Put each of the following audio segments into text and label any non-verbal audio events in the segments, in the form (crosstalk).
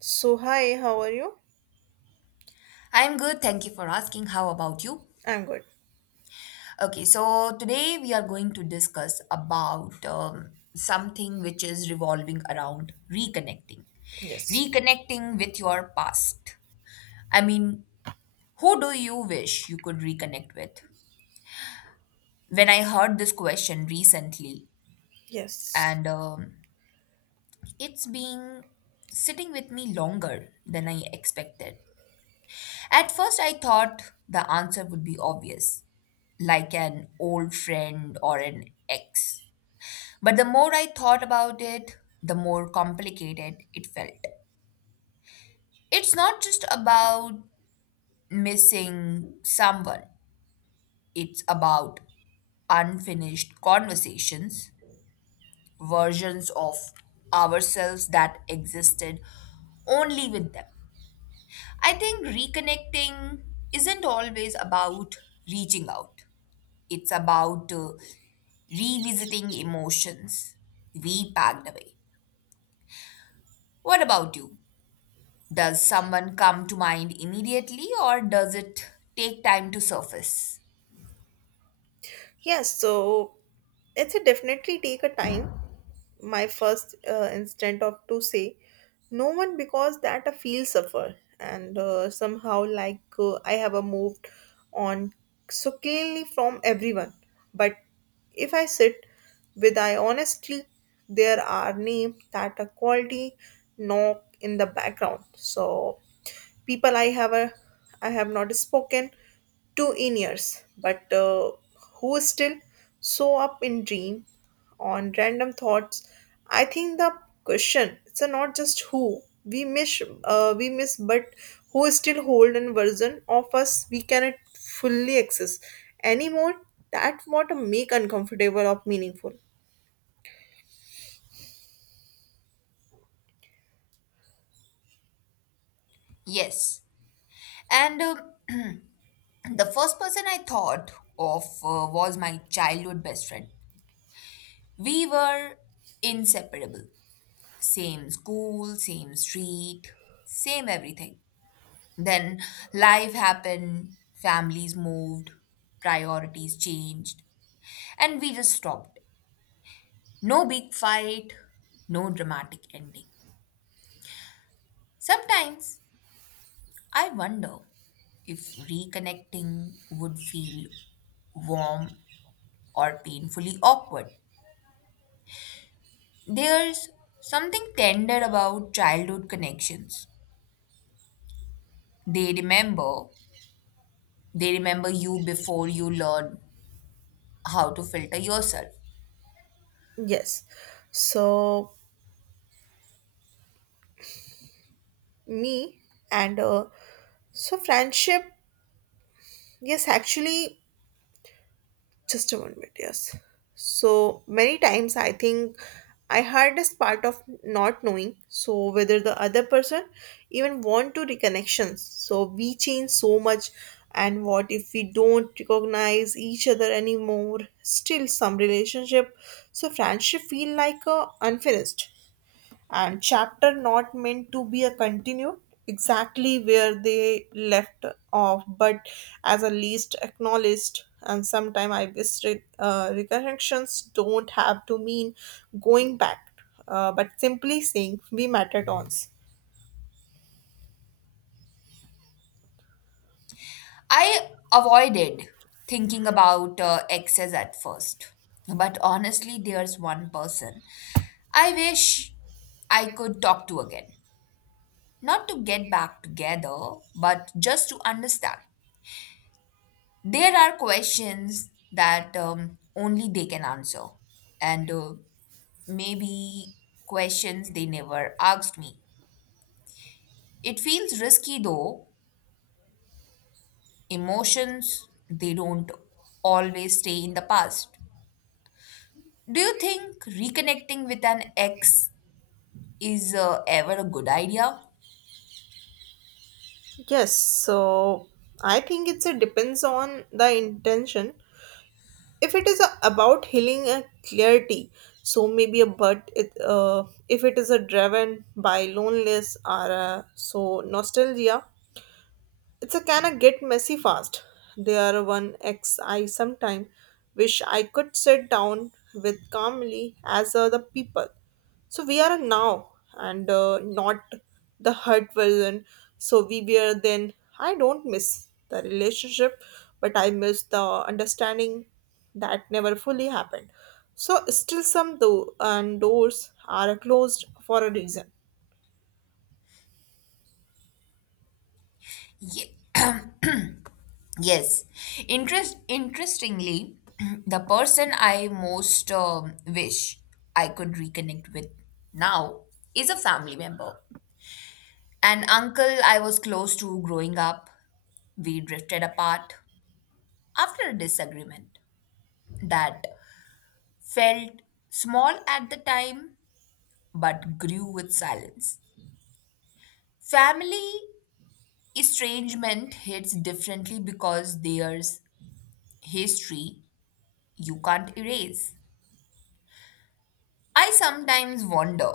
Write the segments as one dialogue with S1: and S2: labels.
S1: So, hi, how are you?
S2: I'm good, thank you for asking. How about you?
S1: I'm good.
S2: Okay, so today we are going to discuss about something which is revolving around reconnecting.
S1: Yes.
S2: Reconnecting with your past. I mean, who do you wish you could reconnect with? When I heard this question recently,
S1: Yes.
S2: and it's been sitting with me longer than I expected. At first, I thought the answer would be obvious like an old friend or an ex. But the more I thought about it, the more complicated it felt. It's not just about missing someone, it's about unfinished conversations, versions of ourselves that existed only with them. I think reconnecting isn't always about reaching out, it's about revisiting emotions we packed away. What about you? Does someone come to mind immediately or does it take time to surface?
S1: Yes, so it's a definitely take a time. My first instinct of to say no one because that I feel suffer and somehow like I have a moved on so cleanly from everyone. But if I sit with I honestly, there are name that a quality knock in the background. So people I have a, I have not spoken to in years, but who still so up in dream on random thoughts. I think the question it's a not just who we miss, but who still hold an version of us we cannot fully access anymore. That what make uncomfortable or meaningful.
S2: Yes. And (clears throat) the first person I thought of was my childhood best friend. We were inseparable. Same school, same street, same everything. Then life happened, families moved, priorities changed, and we just stopped. No big fight, no dramatic ending. Sometimes I wonder if reconnecting would feel warm or painfully awkward. There's something tender about childhood connections. They remember, they remember you before you learn how to filter yourself.
S1: Yes, so me and so friendship. Yes, actually just a one minute, yes. So many times I think I had this part of not knowing so whether the other person even want to reconnections. So we change so much and what if we don't recognize each other anymore? Still some relationship. So friendship feel like a unfinished and chapter not meant to be a continued exactly where they left off but as a least acknowledged, and sometimes I wish recollections don't have to mean going back but simply saying we met at once.
S2: I avoided thinking about exes at first, but honestly, there's one person I wish I could talk to again. Not to get back together, but just to understand. There are questions that only they can answer, and maybe questions they never asked me. It feels risky though. Emotions, they don't always stay in the past. Do you think reconnecting with an ex is ever a good idea?
S1: Yes, so I think it's it depends on the intention. If it is a, about healing and clarity so maybe a but it, if it is a driven by loneliness or so nostalgia it's a can I get messy fast. They are one ex I sometime wish I could sit down with calmly as other people. So we are now and not the hurt version. So we were then. I don't miss the relationship, but I miss the understanding that never fully happened. So still some do- and doors are closed for a reason.
S2: Yeah. Yes. Interestingly, (clears throat) the person I most wish I could reconnect with now is a family member. An uncle I was close to growing up. We drifted apart after a disagreement that felt small at the time but grew with silence. Family estrangement hits differently because there's history you can't erase. I sometimes wonder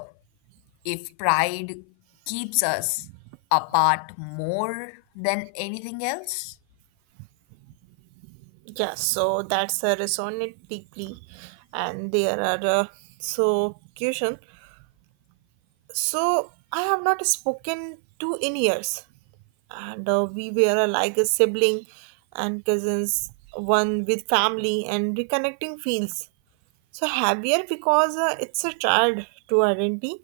S2: if pride keeps us apart more than anything else.
S1: Yeah, so that's a resonate deeply, and there are so question. So I have not spoken to in years, and we were like a sibling and cousins, one with family and reconnecting feels so heavier because it's a tied to identity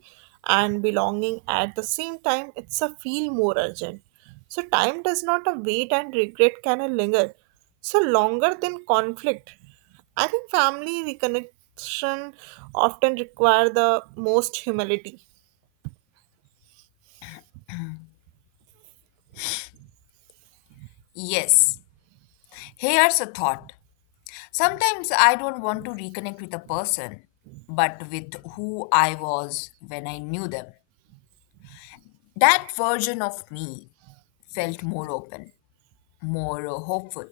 S1: and belonging. At the same time it's a feel more urgent, so time does not a wait and regret can linger so longer than conflict. I think family reconnection often require the most humility.
S2: Yes, here's a thought. Sometimes I don't want to reconnect with a person, but with who I was when I knew them. That version of me felt more open, more hopeful.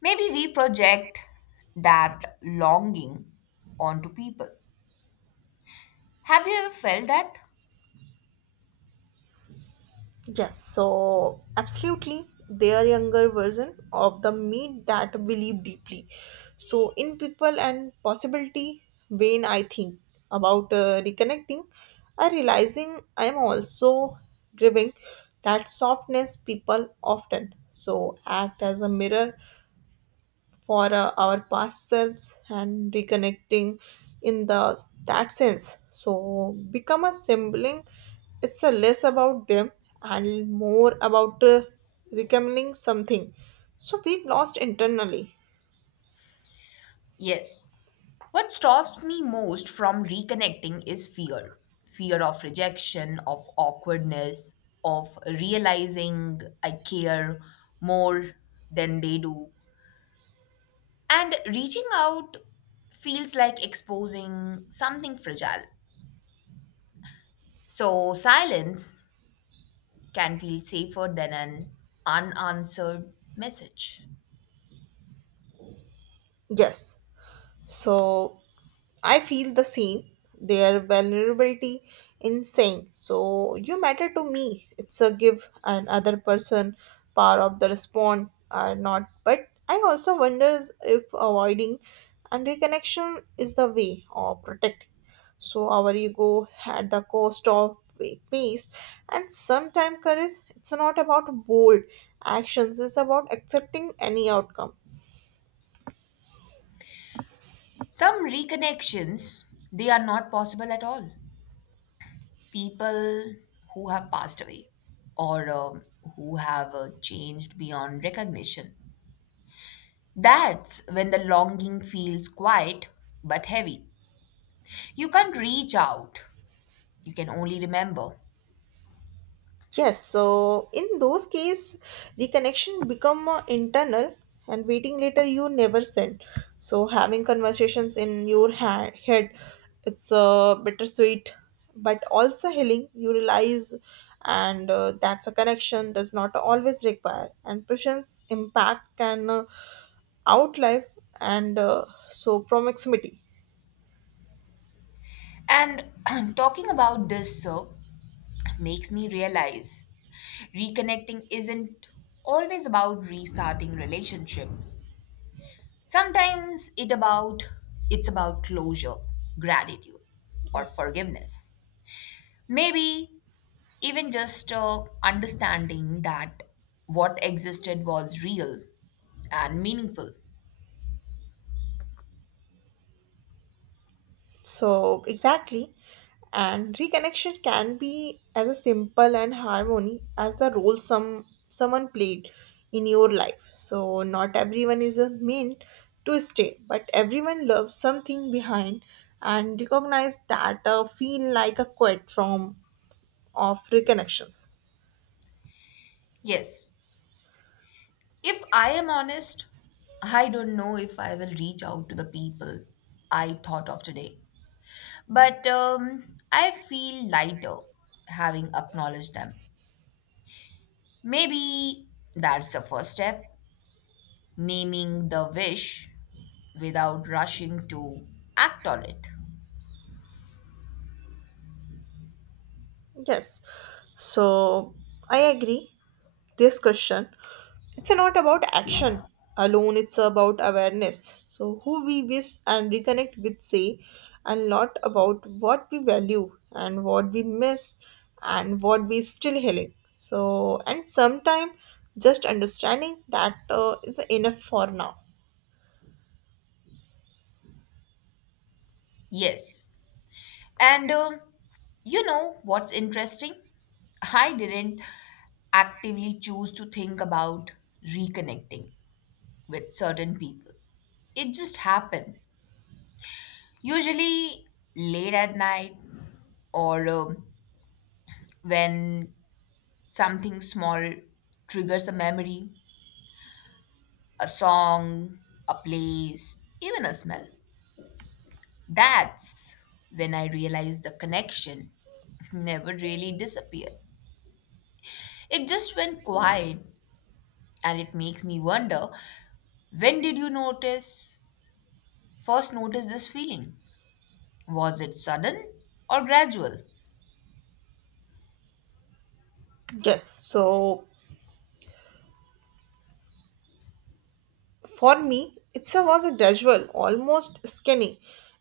S2: Maybe we project that longing onto people. Have you ever felt that?
S1: Yes, so absolutely, their younger version of the meat that believe deeply. So, in people and possibility, when I think about reconnecting, I realizing I am also grieving that softness. People often so act as a mirror for our past selves, and reconnecting in the that sense so become a sibling, it's a less about them and more about recommending something so we lost internally.
S2: Yes. What stops me most from reconnecting is fear, fear of rejection, of awkwardness, of realizing I care more than they do. And reaching out feels like exposing something fragile. So, silence can feel safer than an unanswered message.
S1: Yes, so I feel the same. Their vulnerability in saying, so you matter to me. It's a give and other person power of the respond are not. But I also wonder if avoiding and reconnection is the way of protecting. So our ego at the cost of peace, and sometimes courage. It's not about bold actions, it's about accepting any outcome.
S2: Some reconnections, they are not possible at all. People who have passed away or who have changed beyond recognition. That's when the longing feels quiet but heavy. You can't reach out, you can only remember.
S1: Yes, so in those case, reconnection become internal and waiting later you never send. So having conversations in your head, it's bittersweet, but also healing. You realize, and that's a connection does not always require. And patience impact can outlive and so proximity.
S2: And (clears throat) talking about this makes me realize reconnecting isn't always about restarting relationship. Sometimes it about It's about closure, gratitude, or
S1: Yes.
S2: forgiveness. Maybe even just understanding that what existed was real and meaningful.
S1: So, exactly. And reconnection can be as a simple and harmony as the role someone played in your life. So, not everyone is a meant to stay, but everyone loves something behind and recognize that feel like a quit from of reconnections.
S2: Yes, if I am honest, I don't know if I will reach out to the people I thought of today. But I feel lighter having acknowledged them. Maybe that's the first step, naming the wish without rushing to act on it.
S1: Yes. So, I agree this question it's not about action alone, it's about awareness. So who we wish and reconnect with say and lot about what we value and what we miss and what we still healing, so and sometime just understanding that is enough for now.
S2: Yes. And you know what's interesting? I didn't actively choose to think about reconnecting with certain people. It just happened. Usually late at night or when something small triggers a memory, a song, a place, even a smell. That's when I realized the connection (laughs) never really disappeared. It just went quiet, and it makes me wonder, when did you notice this feeling? Was it sudden or gradual?
S1: Yes, so for me, it was a gradual, almost skinny,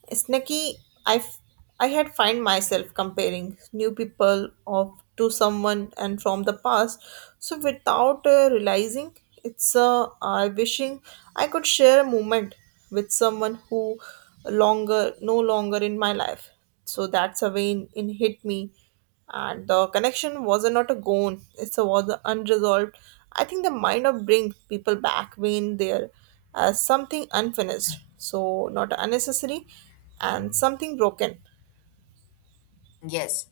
S1: snacky. I, f- I had find myself comparing new people of to someone and from the past. So without realizing, it's I wishing I could share a moment with someone who longer no longer in my life. So that's a vein in hit me and the connection was not a gone, it was unresolved. I think the mind of bring people back when there as something unfinished so not unnecessary and something broken.
S2: Yes,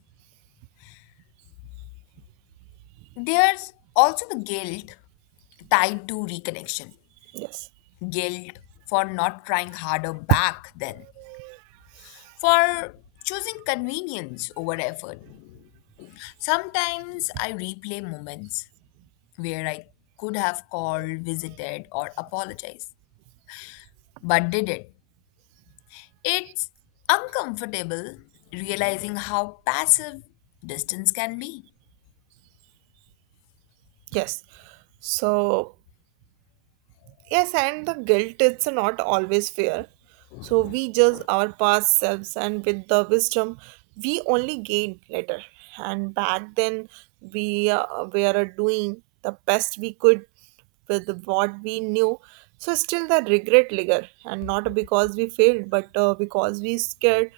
S2: there's also the guilt tied to reconnection,
S1: Yes.
S2: guilt for not trying harder back then, for choosing convenience over effort. Sometimes I replay moments where I could have called, visited, or apologized, but didn't. It's uncomfortable realizing how passive distance can be.
S1: Yes, so yes, and the guilt it's not always fair. So we judge our past selves and with the wisdom we only gain later. And back then we were doing the best we could with what we knew. So still the regret linger and not because we failed but because we scared.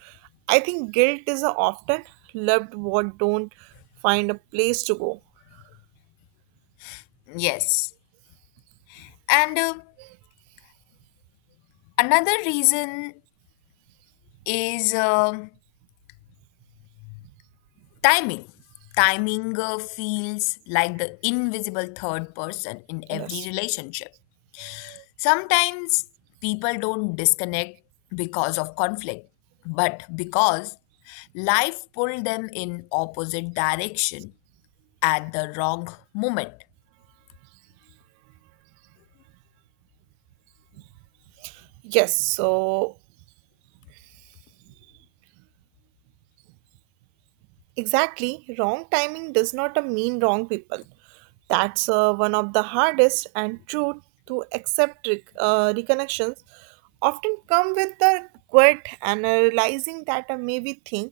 S1: I think guilt is often loved what don't find a place to go.
S2: Yes. And another reason is timing. Timing feels like the invisible third person in every
S1: Yes.
S2: relationship. Sometimes people don't disconnect because of conflict, but because life pulled them in opposite direction at the wrong moment.
S1: Yes, so exactly, wrong timing does not mean wrong people. That's one of the hardest and true to accept reconnections. Often come with the quit and realizing that a maybe thing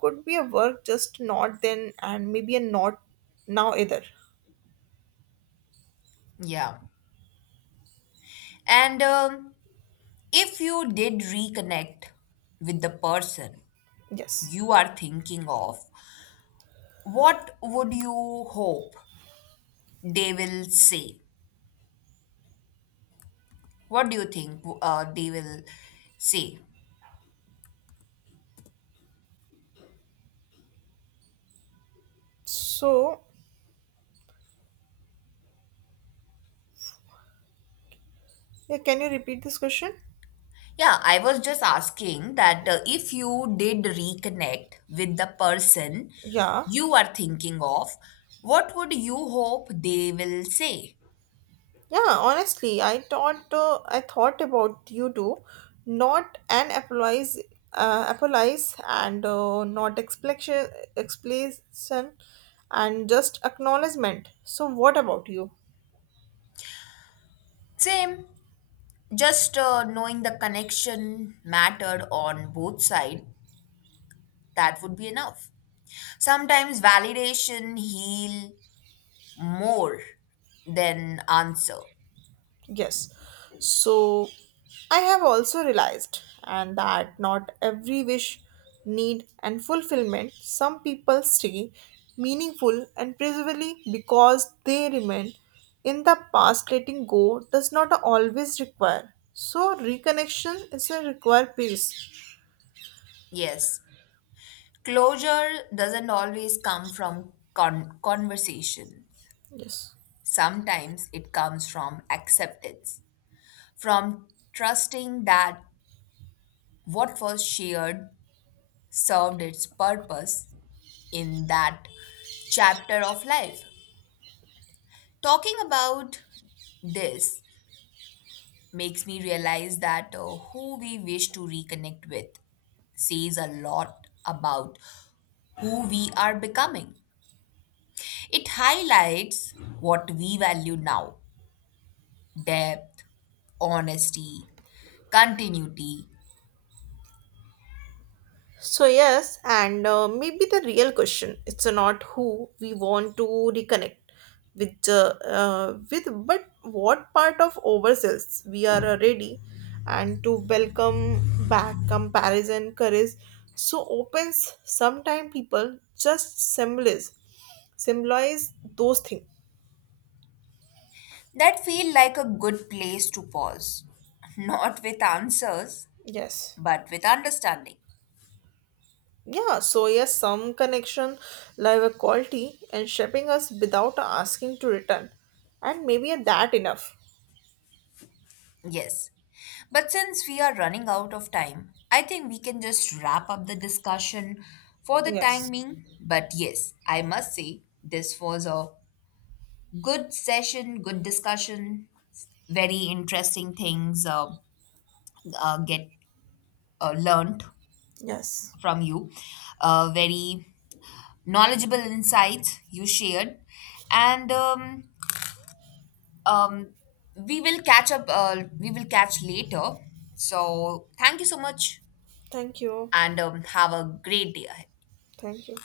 S1: could be a work just not then and maybe a not now either.
S2: Yeah. And if you did reconnect with the person
S1: Yes.
S2: you are thinking of, what would you hope they will say? What do you think they will say?
S1: So, yeah, can you repeat this question?
S2: Yeah, I was just asking that if you did reconnect with the person
S1: Yeah.
S2: you are thinking of, what would you hope they will say?
S1: Yeah, honestly, I thought about you too, not an apologize and not explanation, and just acknowledgement. So, what about you?
S2: Same, just knowing the connection mattered on both sides, that would be enough. Sometimes validation heal more than answer.
S1: Yes. So I have also realized and that not every wish need and fulfillment. Some people stay meaningful and preservably because they remain in the past. Letting go does not always require so reconnection is a require peace.
S2: Yes. Closure doesn't always come from conversation.
S1: Yes.
S2: Sometimes it comes from acceptance, from trusting that what was shared served its purpose in that chapter of life. Talking about this makes me realize that who we wish to reconnect with says a lot about who we are becoming. It highlights what we value now, depth, honesty, continuity.
S1: So yes, and maybe the real question it's not who we want to reconnect with, but what part of ourselves we are ready and to welcome back comparison courage. So opens sometimes people just symbolize those things.
S2: That feel like a good place to pause, (laughs) not with answers,
S1: Yes.
S2: but with understanding.
S1: Yeah, so yes, some connection, live a quality, and shaping us without asking to return. And maybe that enough.
S2: Yes. But since we are running out of time, I think we can just wrap up the discussion for the time
S1: Yes.
S2: being. But yes, I must say this was a good session, good discussion, very interesting things get learned
S1: Yes.
S2: from you, very knowledgeable insights you shared, and um, we will catch up. We will catch later. So thank you so much.
S1: Thank you.
S2: And have a great day ahead.
S1: Thank you.